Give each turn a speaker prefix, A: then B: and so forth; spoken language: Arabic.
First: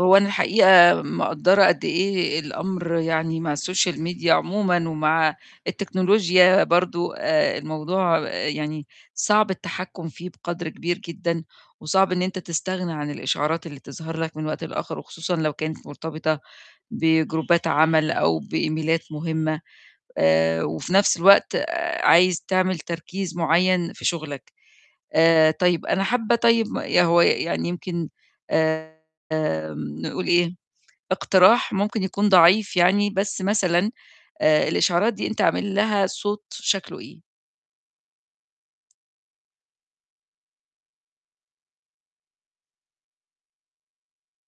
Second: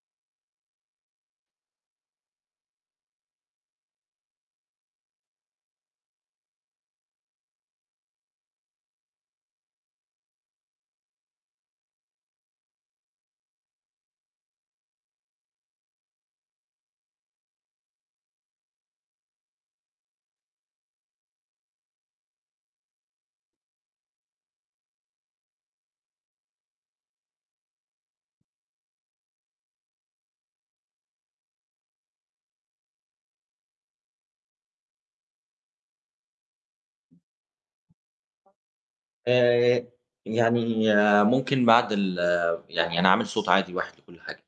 A: هو أنا الحقيقة مِقدَّرة قد إيه الأمر يعني مع الSocial Media عمومًا ومع التكنولوجيا برضه آآ الموضوع يعني صعب التحكُم فيه بقدر كبير جدًا وصعب إن أنت تستغنى عن الإشعارات اللي تظهر لك من وقت لآخِر وخصوصًا لو كانت مرتبطة بجروبات عمل أو بإيميلات مهمة، آآ وفي نَفس الوقت آآ عايز تعمل تركيز معيّن في شُغلك. آآ طيب أنا حابة طيب ما يا هو يعني يمكن آمم، نقول إيه، اقتراح ممكن يكون ضعيف يعني، بس مثلًا آآ الإشعارات دي أنت عامل لها صوت شكله إيه؟
B: آآ يعني ممكن بعد ال يعني أنا عامل صوت عادي واحد لكُل حاجة.